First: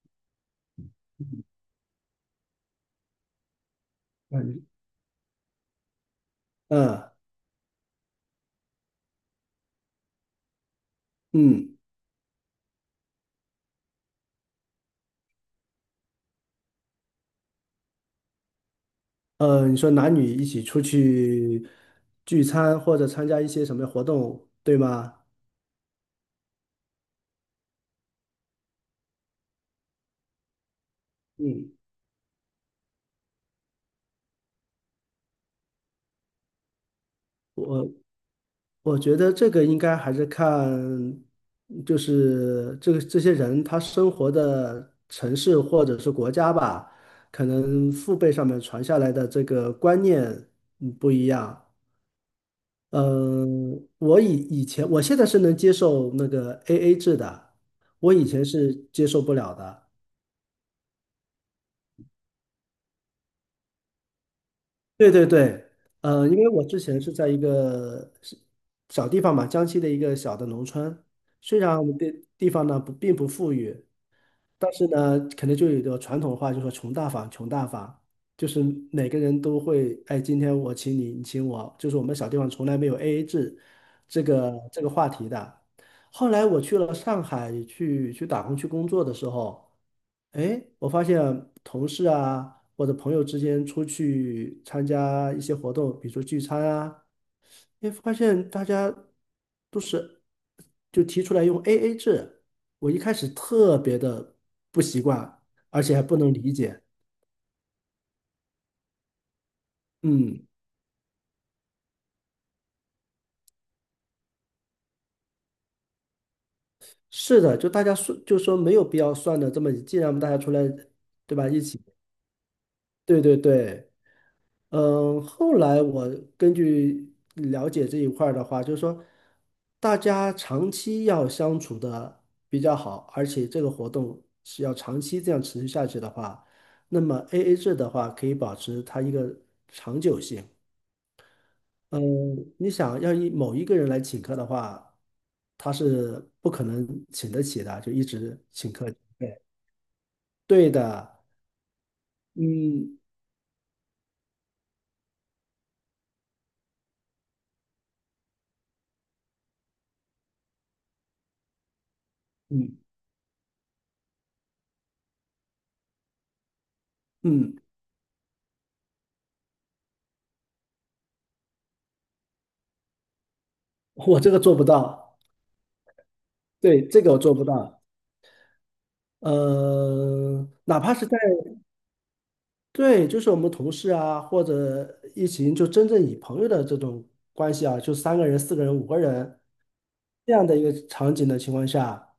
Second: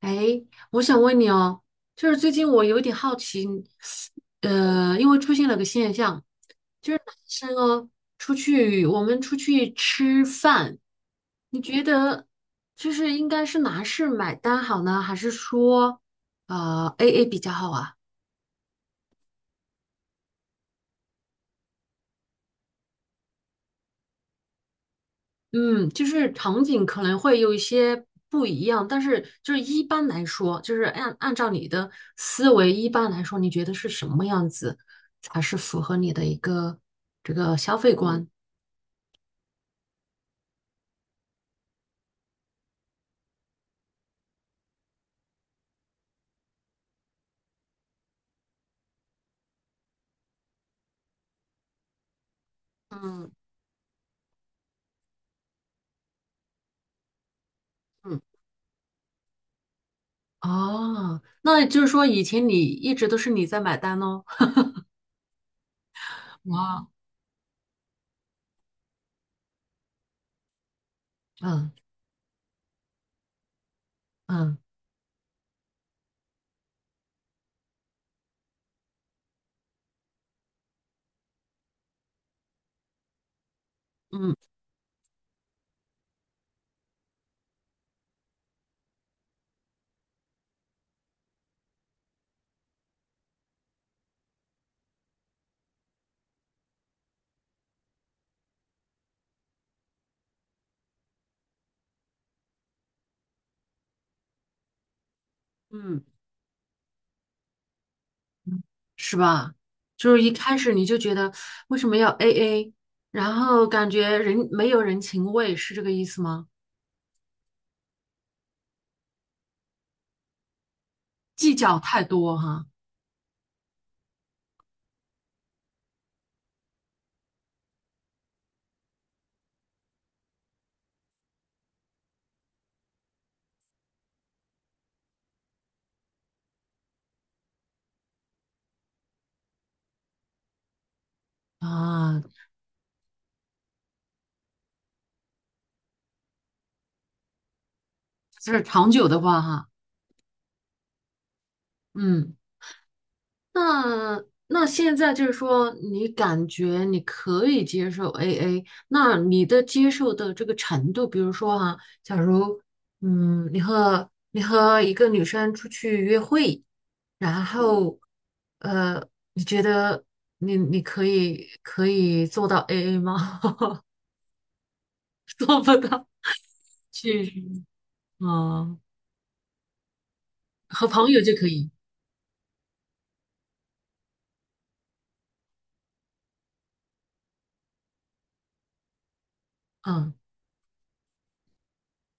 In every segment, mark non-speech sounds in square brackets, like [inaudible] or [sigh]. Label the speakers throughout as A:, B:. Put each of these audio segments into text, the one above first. A: 哎，我想问你哦，就是最近我有点好奇，
B: 嗯
A: 因为出现了个现象，
B: 嗯
A: 是哦我们出去吃饭，你
B: 嗯
A: 觉得就是应该是男士买单好呢，还是说AA 比较好啊？
B: 你说男女一起出去聚餐或者参加一些什么活动，对吗？
A: 嗯，就是场景可能会有一些不一样，但是就是一般来说，就是按照你
B: 嗯，
A: 的思维，一般来说，你觉得是什么样子才是符合你的一个这个消
B: 我
A: 费观？
B: 我觉得这个应该还是看，就是这些人他生活的城市或者是国家吧，可能父辈上面传下来的这个观念不一样。
A: 嗯
B: 嗯，我以前我现在是能接受那个 AA 制的，我
A: 嗯，
B: 以前是接受不了的。
A: 哦，那就是说以前你一直都是你在买单哦。
B: 对对对。呃，因为我之
A: 哇，
B: 前是在一个是小地方嘛，江西的一个小的农村，虽
A: 嗯
B: 然我们的地方呢不并不富裕，
A: 嗯
B: 但是呢，可能就有一个传统话，就说“穷大方，穷大方”，就是每个人都会，哎，今天我请你，你请我，就是我们小地方从来没有 AA 制这
A: 嗯，
B: 个这个话题的。后来我去了上海去打工去工作的时候。哎，我发现同事啊或者朋友之间出去参加一些活动，比如说聚餐啊，哎，发现大家都是就提出来用 AA 制，我一开始特别的不习惯，而且
A: 嗯，
B: 还不能理解。
A: 是吧？就是一
B: 嗯，
A: 开始你就觉得为什么要 AA，然后感觉人没有人情味，是这个意思吗？
B: 是的，就大家说就说没有必要算的这么，既然我们大家出来，对吧，
A: 计
B: 一
A: 较
B: 起，
A: 太多哈
B: 对对对。嗯，后来我根据了解这一块儿的话，就是说，大家长期要相处的比较好，而且这个活动是要长期这样持续下去的话，那么 AA 制的话可以保持它一个长久性。嗯，
A: 啊，
B: 你想要某一个人来请客的话，他是不可能请得起的，就一直
A: 就是
B: 请客。
A: 长久的话
B: 对，
A: 哈，
B: 对的。
A: 嗯，
B: 嗯
A: 那现在就是说，你感觉你可以接受 AA，那你的接受的这个程度，比如说哈，假如
B: 嗯
A: 你和一个女生出去约会，然
B: 嗯，
A: 后呃，你觉得你可以做到 AA 吗？[laughs]
B: 我这个做不到，
A: 做不到，
B: 对，这个我
A: 去
B: 做
A: 实，
B: 不到。
A: 嗯，
B: 呃，哪
A: 和
B: 怕是
A: 朋
B: 在
A: 友就可以，
B: 对，就是我们同事啊，或者一起就真正以朋友的这种关系啊，就3个人、4个人、五个人
A: 嗯
B: 这样的一个场景的情况下，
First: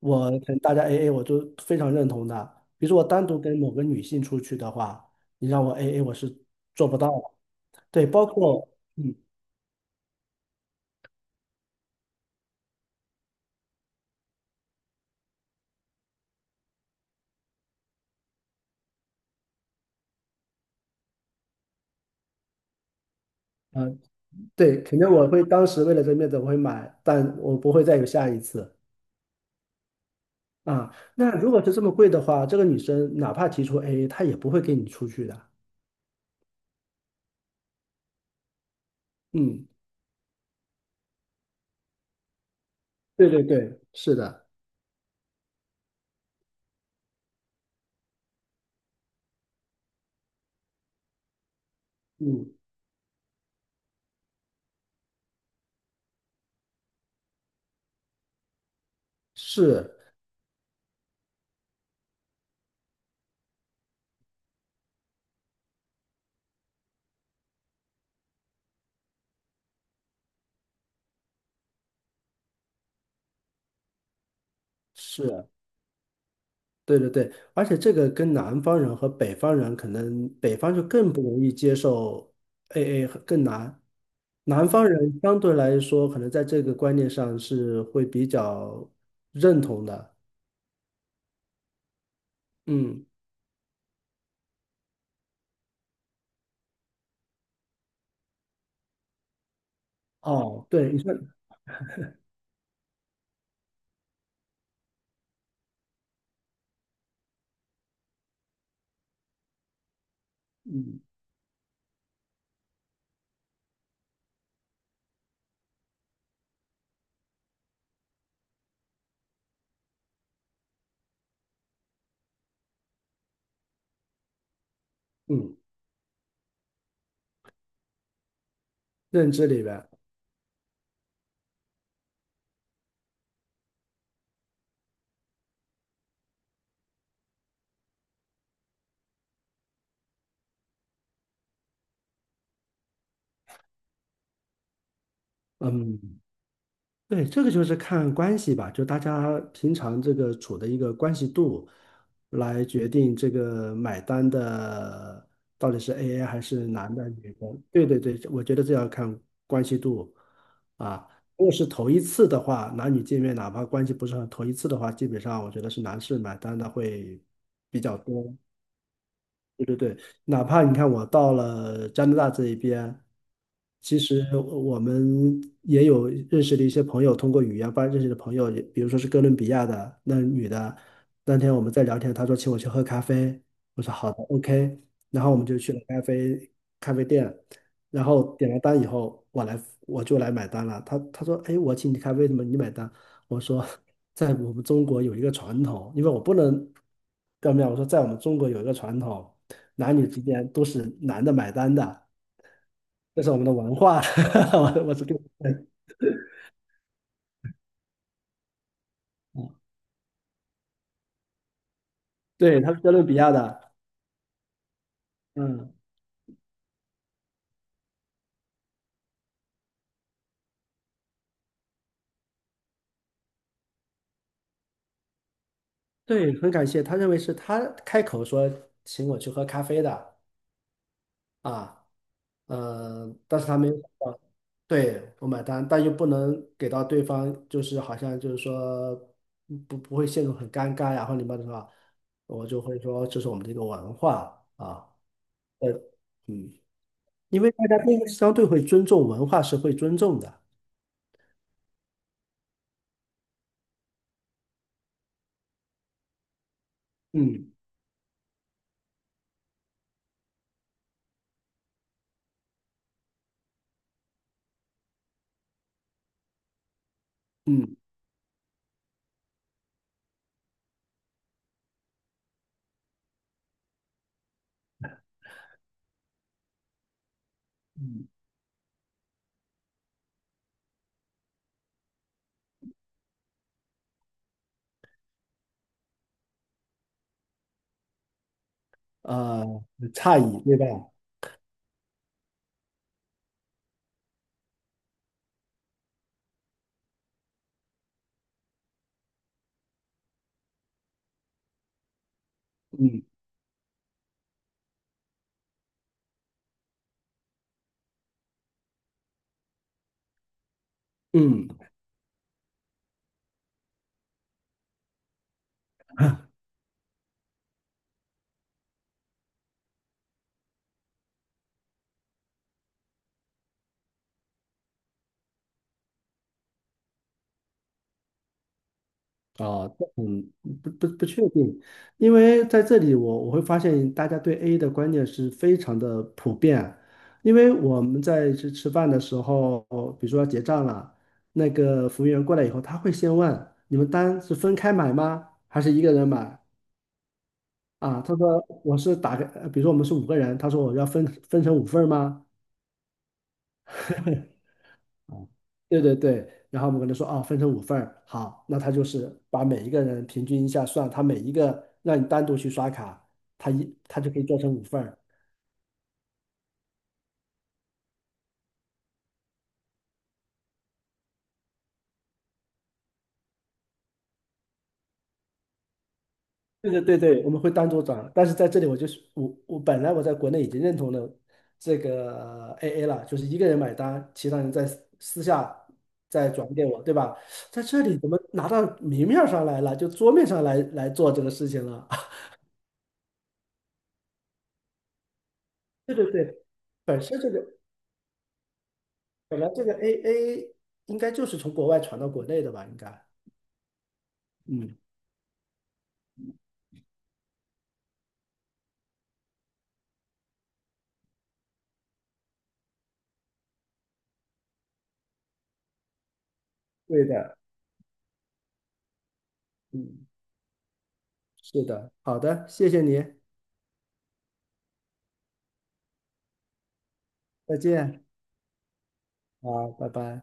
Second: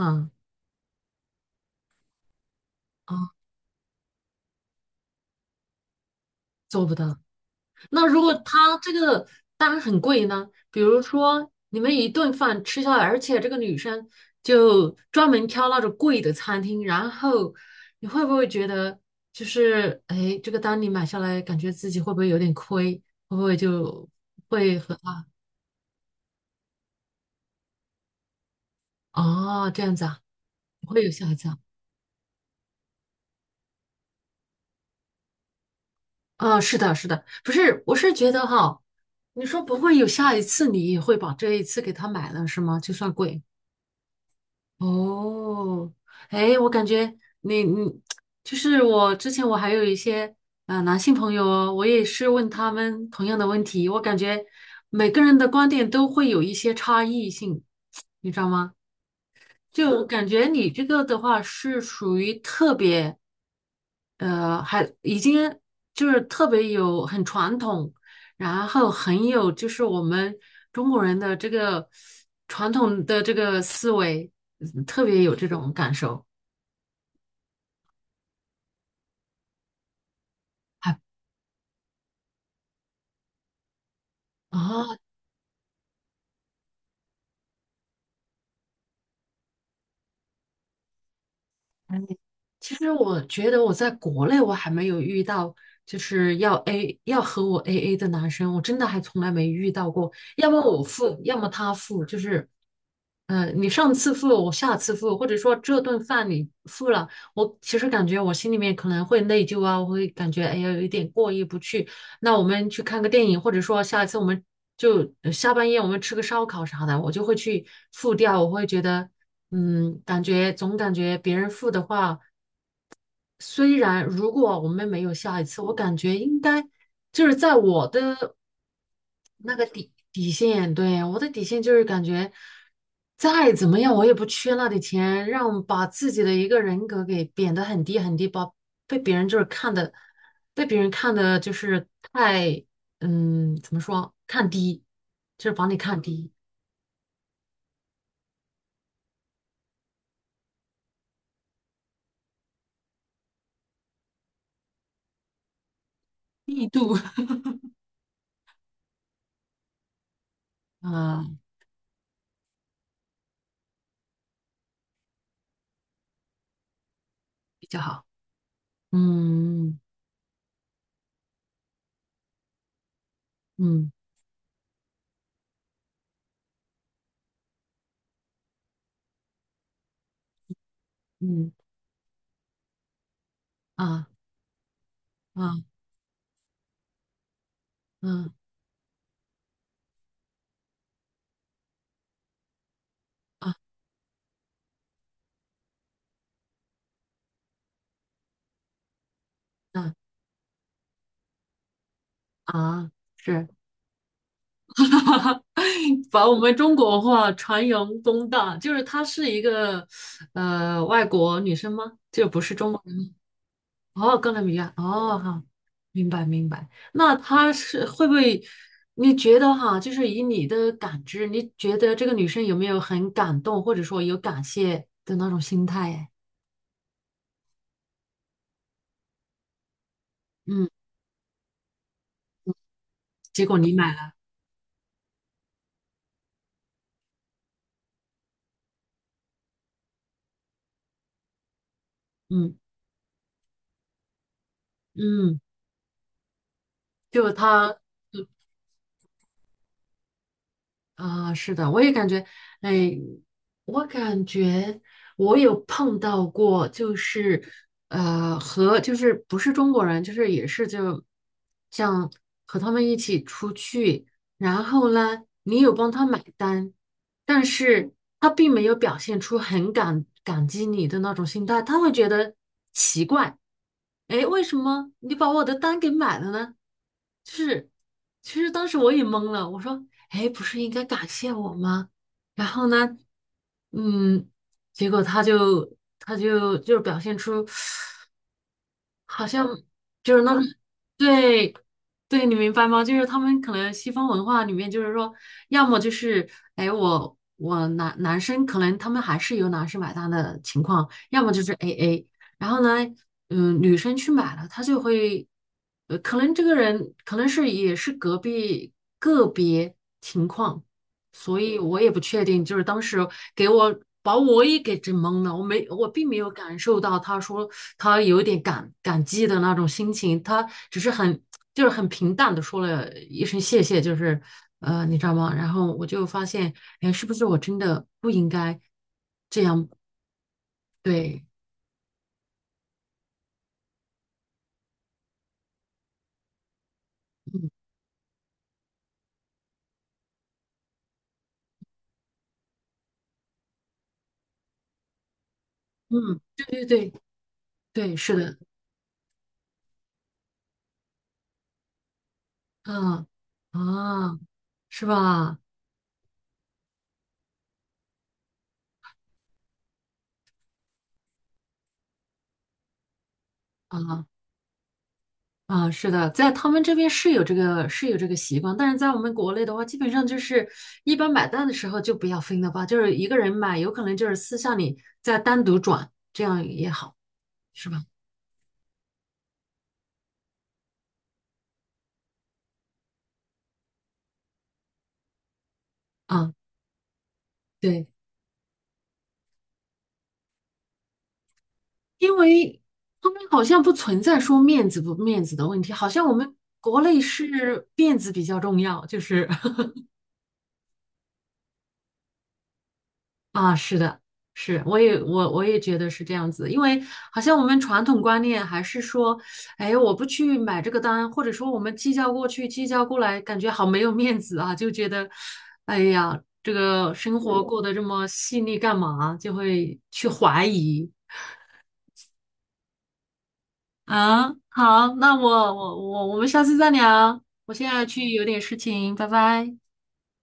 B: 我可能大家 AA，我就非常认同的。比如说我单
A: 啊，
B: 独跟某个女性出去的话，你让我 AA，我是
A: 做
B: 做
A: 不
B: 不到
A: 到。
B: 的。对，
A: 那如
B: 包
A: 果
B: 括
A: 他这
B: 嗯
A: 个单很贵呢？比如说你们一顿饭吃下来，而且这个女生就专门挑那种贵的餐厅，然后你会不会觉得就是哎，这个单你买下来，感觉自己会不会有点亏？会不会
B: 嗯，呃
A: 就会
B: 对，
A: 和
B: 肯定
A: 他
B: 我会当时为了这面子我会买，但我不会再有下一次。
A: 哦这样子啊？不
B: 啊，
A: 会有下
B: 那
A: 一次
B: 如
A: 啊？
B: 果是这么贵的话，这个女生哪怕提出 AA，她也不会跟你出去的。
A: 啊，是的，是的，不是，我是觉得哈，你说
B: 嗯，
A: 不会有下一次，你也会把这一次给他买了是吗？就算
B: 对
A: 贵。
B: 对对，是的。
A: 哦，哎，我感觉你就是我之前我还有一些男性朋友哦，我也是问
B: 嗯，
A: 他们同样的问题，我感觉每个人的观点都会有一些差异性，你知道吗？
B: 是
A: 就感觉你这个的话是属于特别，还已经就是特别有很传统，然后很有就是我们中国人的这个传统的这个思维，特别有这
B: 是，
A: 种感受。
B: 对对对，而且这个跟南方人和北方人，可能北方就
A: 还
B: 更不容易接受 AA 更难，南方
A: 啊，
B: 人相对来说，可能在这个观念上是会比较认同的。
A: 其实
B: 嗯，
A: 我觉得我在国内我还没有遇到，就是要和我 AA 的男生，我真的还从来没遇到过。要么
B: 哦，
A: 我
B: 对，你说。
A: 付，要么他付，就是，你上次付，我下次付，或者说这顿饭你付了，我其实感觉我心里面可能会内疚啊，我会感觉哎呀有一
B: 嗯
A: 点过意不去。那我们去看个电影，或者说下一次我们就下半夜我们吃个烧烤啥的，我就会去付掉，我会觉得。感觉总感觉别人付的话，虽然如果我们没有下一
B: 嗯，
A: 次，我感觉应该就是在我的
B: 认知
A: 那
B: 里
A: 个
B: 边。
A: 底线，对，我的底线就是感觉再怎么样我也不缺那点钱，让把自己的一个人格给贬得很低很低，把被别人就是看的，被别人看的就是太怎么说看低，就是把你看
B: 嗯。
A: 低
B: 对，这个就是看关系吧，就大家平常这个处的一个关系度，来决定这个买单的到底是 AA 还
A: 力
B: 是男
A: 度，
B: 的女的。对对对，我觉得这要看关系度
A: [laughs]
B: 啊。
A: 啊、
B: 如果是头一次的话，男女见面哪怕关系不是很头一次的话，基本上我觉得是男士买单的会
A: 比较
B: 比较
A: 好，
B: 多。对对
A: 嗯
B: 对，哪怕你看我到了加拿大这一边。
A: 嗯
B: 其实我们也有认识的一些朋友，通过语言吧认识的朋友，也比如说是哥伦比亚的那女的，那
A: 嗯
B: 天我们在聊天，她说请我去喝咖啡，我
A: 嗯
B: 说
A: 啊
B: 好的，OK，然后我们就去
A: 啊
B: 了咖啡店，然后
A: 啊
B: 点了单以后，我就来买单了，她说哎，我请你咖啡，怎么你买单？我
A: 啊
B: 说在我们中国有一个传统，因为我不能表面，我说在我们中国有一个传统，
A: 啊。
B: 男女之间都是男的买单的。
A: 啊，
B: 这是我们
A: 是，
B: 的文化。[laughs] 我是跟
A: [laughs] 把我们中国文化传扬光大，就是她是一个外国女生吗？
B: 对，他是哥伦比亚的。
A: 哦，哥伦比亚，哦，好，
B: 嗯，
A: 明白明白。那她是会不会？你觉得哈，就是以你的感知，你觉得这个女生有没有很感动，或者说有感谢的那种心态啊？哎
B: 对，很感谢，他认为是他开口说请我去喝咖啡的
A: 嗯，
B: 啊。呃，但
A: 结
B: 是
A: 果
B: 他没
A: 你
B: 有想
A: 买了，
B: 到对，我买单，但又不能给到对方，就是好像就是说不会陷入很尴尬呀，或者什么的话，我
A: 嗯
B: 就会说这是我们的一个文化啊。
A: 嗯，
B: 呃，嗯，
A: 就
B: 因为大
A: 她
B: 家都相对会尊重文化是会尊重的。
A: 啊，是的，我也感觉，哎，我感觉我有碰到过，就是
B: 嗯
A: 和就是不是中国人，就是也是就像和他们一起出去，然后呢，你有帮他买单，但
B: 嗯。
A: 是他并没有表现出很感激你的那种心态，他会觉得奇怪。哎，为什么你把我的单给买了呢？就是，
B: 嗯
A: 其实当时我也懵了，我说，哎，不是应该感谢我吗？然后呢，嗯，结果他就就是表现出好像
B: 呃
A: 就
B: 诧
A: 是那种，
B: 异，对吧？
A: 对，对，你明白吗？就是他们可能西方文化里面，就是说，要么就是，哎，我男生可能他们还是由男生买单的情况，要么就是 AA，然后呢，
B: 嗯
A: 女生去买了，她就会，可能这个人可能是也是隔壁个别情况，所
B: 嗯，
A: 以我也不确定，就是当时给我把我也给整懵了，我并没有感受到他说他有点感激的那种心情，他只是很就是很平淡的说了一声谢谢，就是你知道吗？然后我就发现，哎，是不是我真的不应该这样？
B: 啊，这嗯，不
A: 对，
B: 确定，因为在这里我会发现大家对 A 的观念是非常的普遍，因
A: 嗯
B: 为我们在吃饭的时候，比如说要结账了，那个服务员过来以后，他会先问你们单是分开买吗，还是一个人
A: 嗯，
B: 买？
A: 对对对对，
B: 啊，他
A: 是的，
B: 说我是打个，呃比如说我们是五个人，他说我要分成五份儿吗？
A: 嗯啊，是吧？
B: 对对对，然后我们跟他说啊，分成五份儿，好，那他就是把每一个人平均一下算，他每一个让你单独去刷卡，他
A: 啊。
B: 就可以做成五份儿。
A: 啊，是的，在他们这边是有这个习惯，但是在我们国内的话，基本上就是一般买单的时候就不要分了吧，就是一个人买，有可能就是私下里再单独转，这样也
B: 对对
A: 好，
B: 对对，我们会单
A: 是
B: 独
A: 吧？
B: 转，但是在这里我本来我在国内已经认同了这个 AA 了，就是一个人买单，其他人在私下再
A: 啊，
B: 转给我，对吧？在这
A: 对，
B: 里怎么拿到明面儿上来了，就桌面上来做这个事情了？
A: 因为他们好像不存在说面子不面子的问题，
B: [laughs]
A: 好
B: 对
A: 像
B: 对
A: 我们
B: 对，
A: 国内
B: 本身这个。
A: 是面子比较重要，就是
B: 本来这个
A: [laughs]
B: AA 应该就是从国外传到国内的吧？应该。
A: 啊，是的，是，
B: 嗯，
A: 我也觉得是这样子，因为好像我们传统观念还是说，哎，我不去买这个单，或者说我们计较过去，计较过来，感觉好没有面子啊，就觉得，哎呀，这个
B: 对
A: 生
B: 的。
A: 活过得这么细腻干嘛？就会
B: 嗯，
A: 去怀疑
B: 是的，好的，谢谢你。
A: 啊。好，那我们下次再聊，我
B: 再
A: 现在
B: 见，
A: 去有点事情，拜拜。
B: 好，拜拜。